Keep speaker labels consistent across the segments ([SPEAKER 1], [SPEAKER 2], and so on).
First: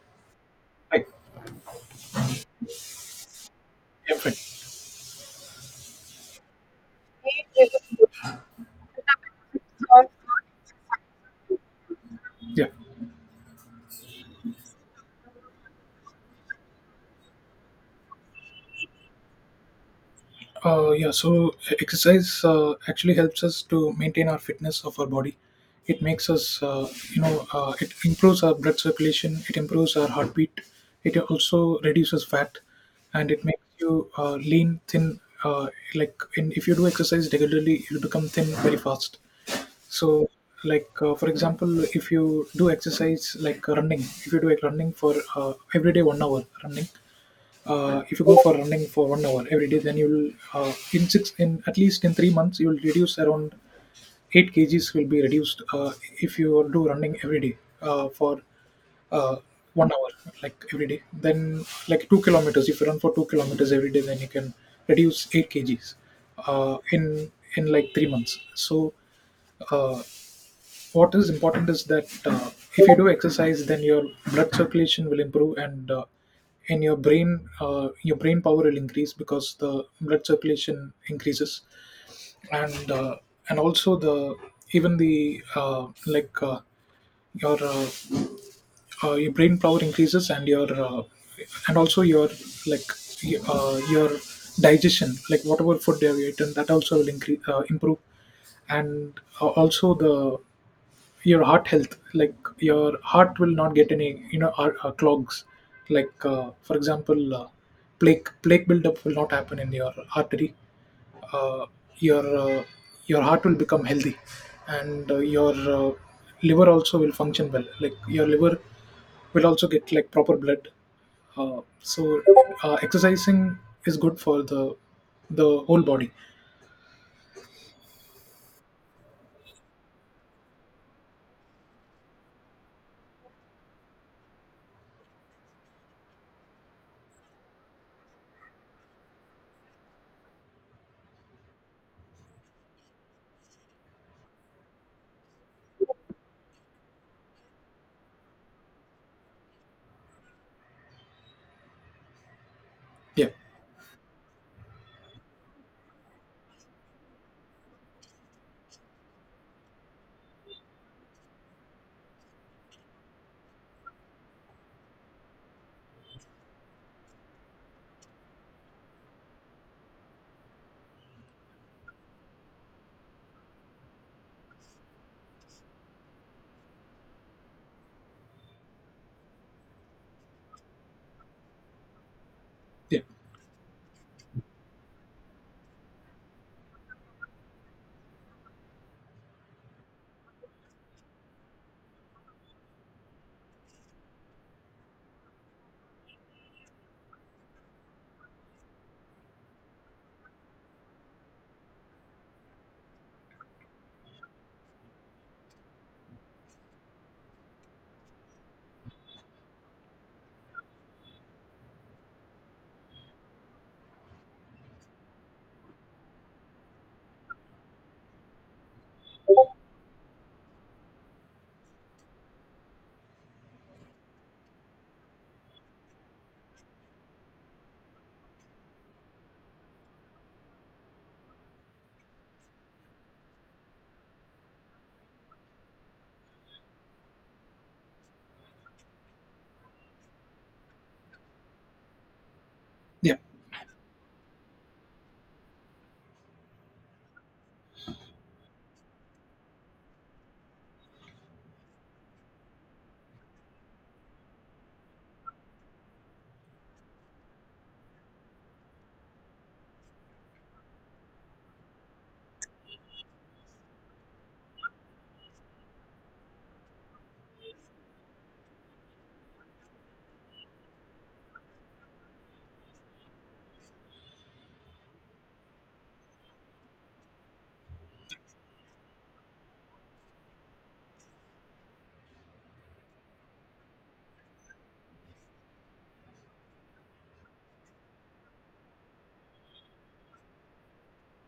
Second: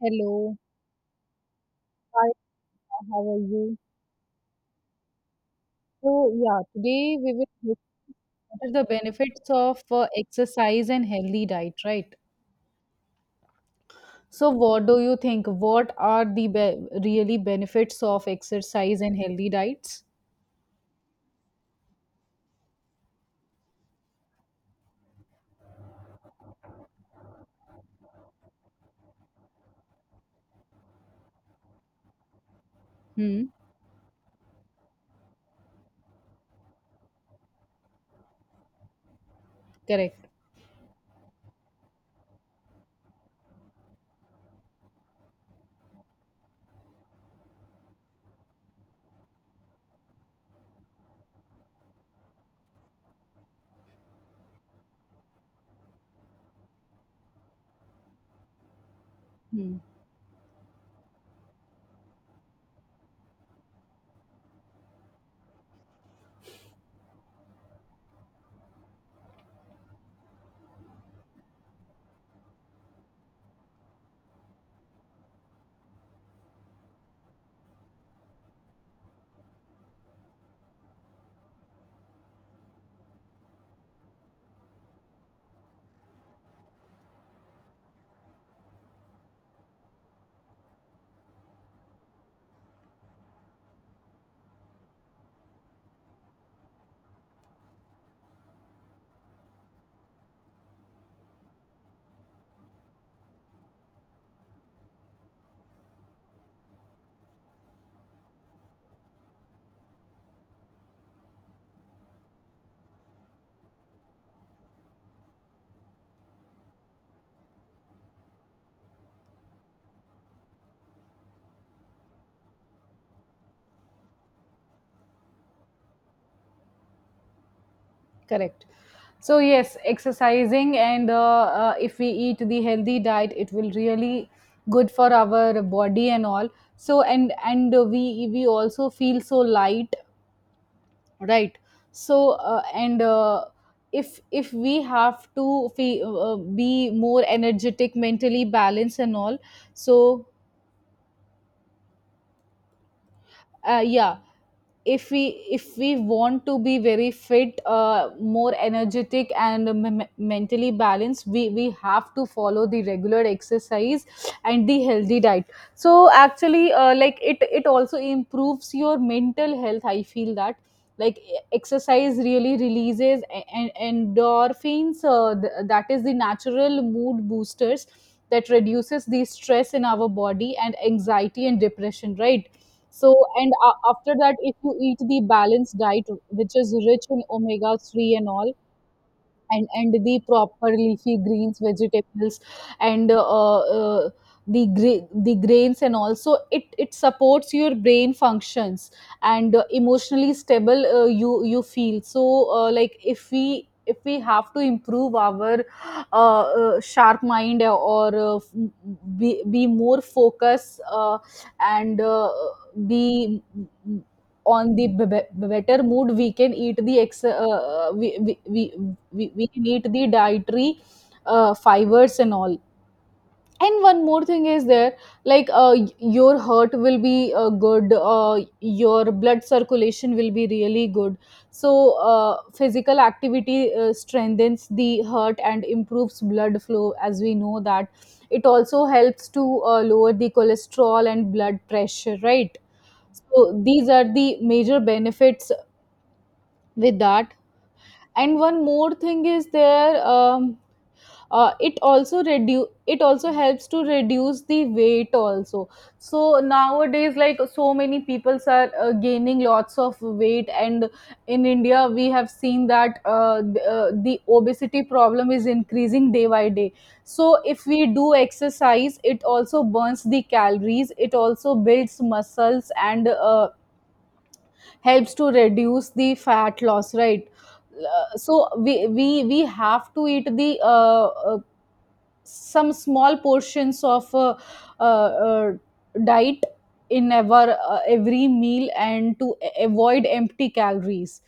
[SPEAKER 1] Hello.
[SPEAKER 2] Right.
[SPEAKER 1] Hi, how are you?
[SPEAKER 2] Yeah, fine.
[SPEAKER 1] So, yeah, today we will look at the benefits of exercise and healthy diet, right?
[SPEAKER 2] Yeah.
[SPEAKER 1] So, what do you think? What are the be really benefits of exercise and healthy diets?
[SPEAKER 2] Yeah. So exercise actually helps us to maintain our fitness of our body. It makes us, you know, it improves our blood circulation. It improves our heartbeat. It also reduces fat, and
[SPEAKER 1] Hmm,
[SPEAKER 2] it makes you lean, thin. Like in, if you do exercise regularly, you become thin very fast.
[SPEAKER 1] correct.
[SPEAKER 2] So, like for example, if you do exercise like running, if you do like running for every day 1 hour running, if you go for running for 1 hour every day, then you'll in six in at least in 3 months you'll reduce around 8 kgs will be reduced, if you do running every day for uh,
[SPEAKER 1] Hmm,
[SPEAKER 2] 1 hour like every day. Then like 2 kilometers if you run for 2 kilometers every day, then you can reduce 8 kgs uh, in in like 3 months. So uh, what is important is that if you do exercise then your blood circulation will improve, and your brain power will increase, because the blood circulation increases, and and also the even the your your brain power increases, and your and also your, like, your digestion, like whatever food you have eaten that also will increase, improve. And also the your heart health, like your heart will not get any clogs, like for example, plaque buildup will not happen in your artery, uh, your uh, your heart will become healthy, and your liver also will function well, like your liver will also get like proper blood. So exercising is good for the whole body.
[SPEAKER 1] correct. So, yes, exercising and if we eat the healthy diet, it will really good for our body and all. So, and we also feel so light, right? So and if we have to be more energetic, mentally balanced and all, so
[SPEAKER 2] Yeah,
[SPEAKER 1] yeah, if we want to be very fit, more energetic and mentally balanced, we have to follow the regular exercise and the healthy diet. So actually, like it also improves your mental health, I feel that, like exercise really releases endorphins, that is the natural mood boosters that reduces the stress in our body and anxiety and depression, right?
[SPEAKER 2] yeah,
[SPEAKER 1] So, and a after that, if you eat the balanced diet, which is rich in omega 3 and all, and the proper leafy greens, vegetables, and the the grains, and also it supports your brain functions and emotionally stable, you feel. So like if we have to improve our sharp mind, or be more focused, and be on the better mood, we can eat the we need the dietary fibers and all. And one more thing is there, like your heart will be good, your blood circulation will be really good. So physical activity strengthens the heart and improves blood flow, as we know that it also helps to lower the cholesterol and blood pressure, right?
[SPEAKER 2] yeah,
[SPEAKER 1] So these are the major benefits, with that. And one more thing is there, it also reduce it also helps to reduce the weight also. So nowadays, like so many people are gaining lots of weight, and in India we have seen that the obesity problem is increasing day by day. So if we do exercise, it also burns the calories, it also builds muscles, and helps to reduce the fat loss, right? So we we have to eat the some small portions of uh, uh, diet in our every meal, and to avoid empty calories.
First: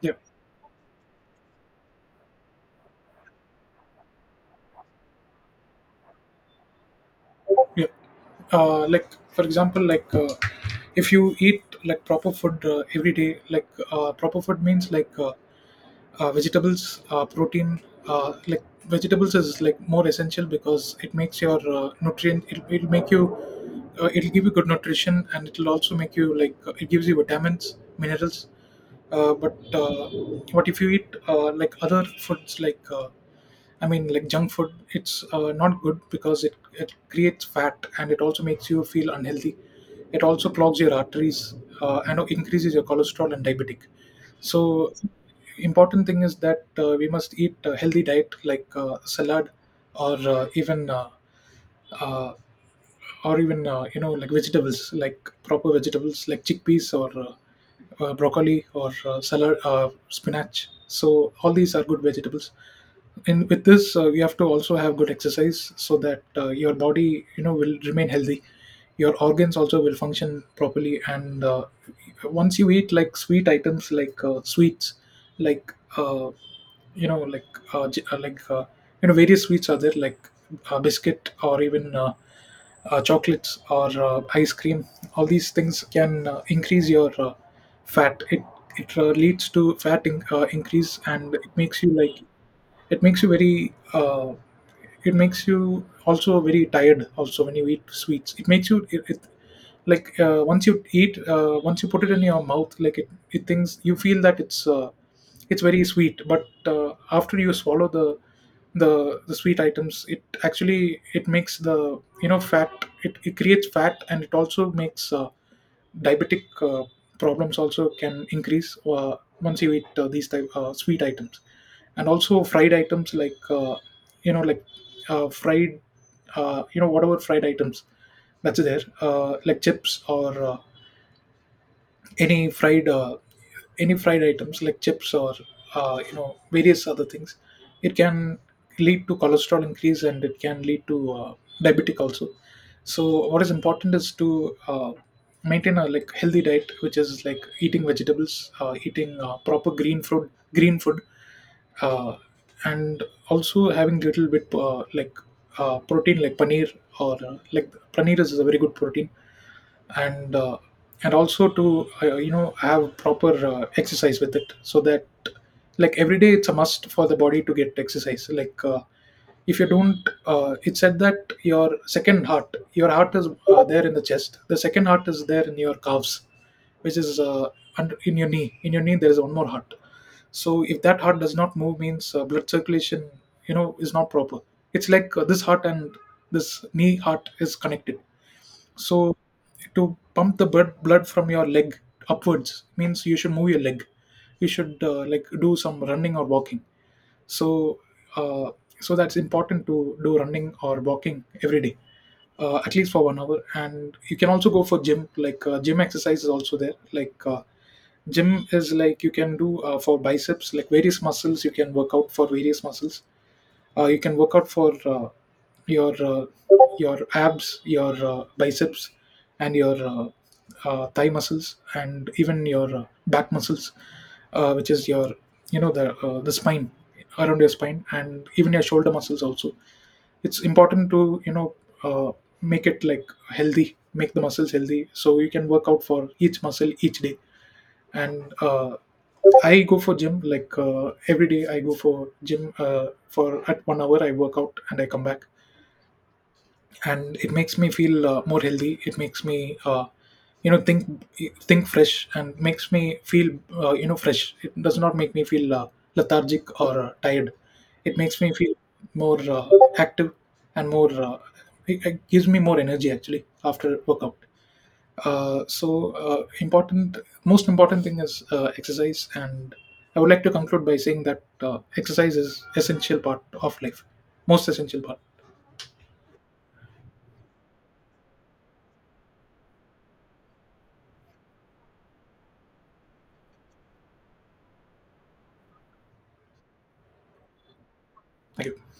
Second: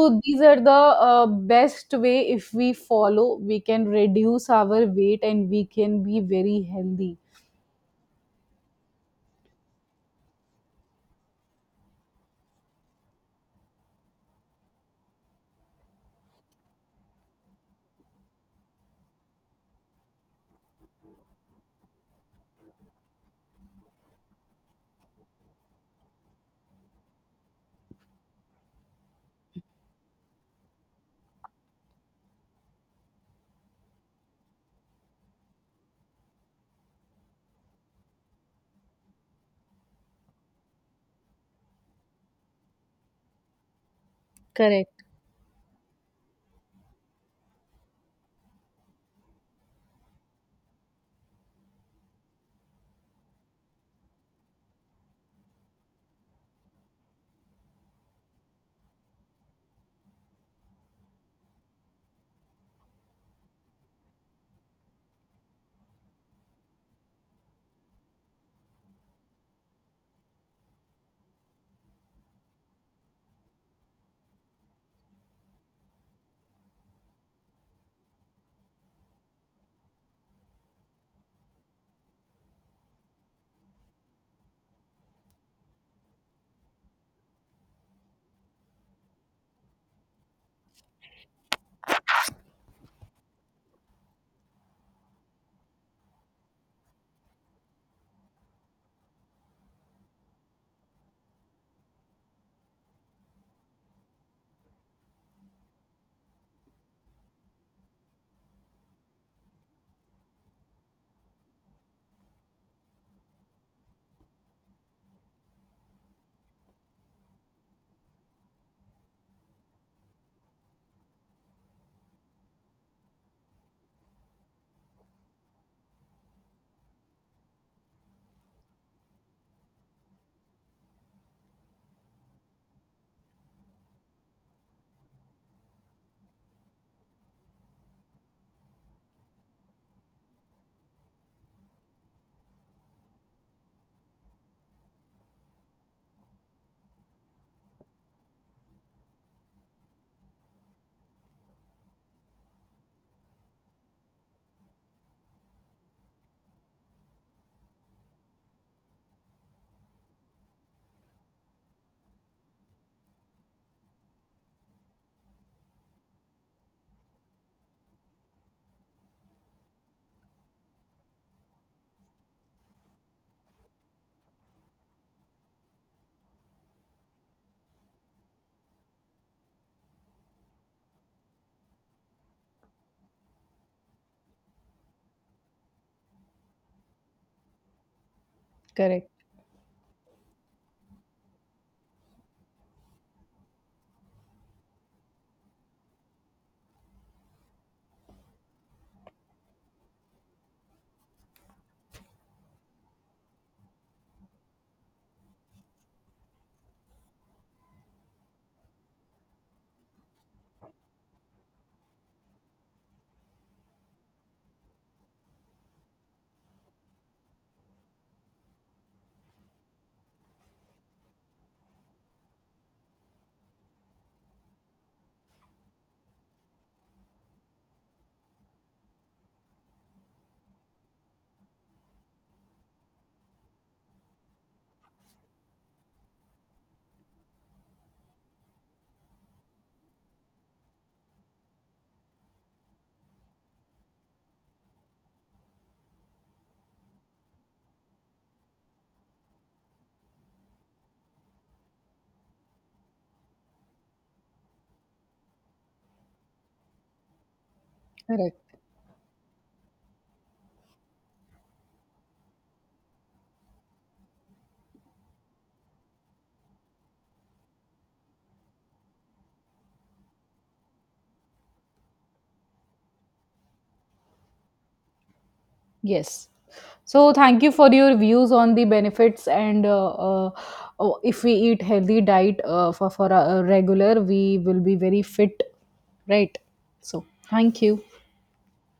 [SPEAKER 2] yeah,
[SPEAKER 1] these are the best way, if we follow, we can reduce our weight and we can be very healthy.
[SPEAKER 2] yeah. Like, for example, like if you eat like proper food every day, like proper food means like vegetables, protein, like vegetables is like more essential because it makes your nutrient, it'll make you it'll give you good nutrition, and it'll also make you, like, it gives you vitamins, minerals, uh, but uh, but if you eat like other foods, like, I mean like junk food, it's not good because it creates fat, and it also makes you feel unhealthy. It also clogs your arteries, and increases your cholesterol and diabetic. So
[SPEAKER 1] Correct,
[SPEAKER 2] important thing is that we must eat a healthy diet, like salad, or uh, even, you know, like vegetables, like proper vegetables like chickpeas, or broccoli, or salad, spinach. So all these are good vegetables. And with this, you have to also have good exercise, so that your body will remain healthy, your organs also will function properly. And once you eat like sweet items, like sweets, like you know like uh, j- uh, like uh, various sweets are there, like biscuit, or even chocolates, or ice cream. All these things can increase your fat. It leads to fat in-, increase, and it makes you, like, it makes you very, it makes you also very tired also, when you eat sweets it makes you, it like, once you eat once you put it in your mouth, like it thinks, you feel that it's very sweet. But after you swallow the the sweet items, it actually it makes the fat. It creates fat, and it also makes diabetic problems also can increase, once you eat these type sweet items. And also fried items, like you know like fried, whatever fried items that's there, like chips, or any fried uh, any fried items like chips, or various other things, it can lead to cholesterol increase, and it can lead to diabetic also. So what is important is to maintain a, like, healthy diet, which is like eating vegetables, eating proper green fruit, green food, uh, and also having little bit protein, like paneer, or like paneer is a very good protein. And and also to you know, have proper exercise with it, so that like every day it's a must for the body to get exercise, like if you don't, it said that your second heart, your heart is there in the chest, the second heart is there in your calves, which is under, in your knee, in your knee, there is one more heart. So if that heart does not move means, blood circulation is not proper. It's like this heart and this knee heart is connected.
[SPEAKER 1] correct,
[SPEAKER 2] So to pump the blood from your leg upwards, means you should move your leg. You should like do some running or walking. So uh, so that's important to do running or walking every day, at least for 1 hour. And you can also go for gym. Like gym exercise is also there. Like gym is, like, you can do for biceps, like various muscles. You can work out for various muscles, you can work out for your your abs, your biceps, and your thigh muscles, and even your back muscles, which is your the the spine, around your spine, and even your shoulder muscles also. It's important to uh, make it like healthy, make the muscles healthy, so you can work out for each muscle each day. And I go for gym, like every day. I go for gym for at 1 hour. I work out and I come back, and it makes me feel more healthy. It makes me, you know, think think fresh, and makes me feel fresh. It does not make me feel lethargic or tired. It makes me
[SPEAKER 1] correct.
[SPEAKER 2] feel more, active and more. It gives me more energy actually after workout. So important, most important thing is exercise, and I would like to conclude by saying that exercise is essential part of life, most essential part.
[SPEAKER 1] Yes. So thank you for your views on the benefits and uh, oh, if we eat healthy diet for a regular, we will be very fit, right? So thank you.
[SPEAKER 2] Thank you.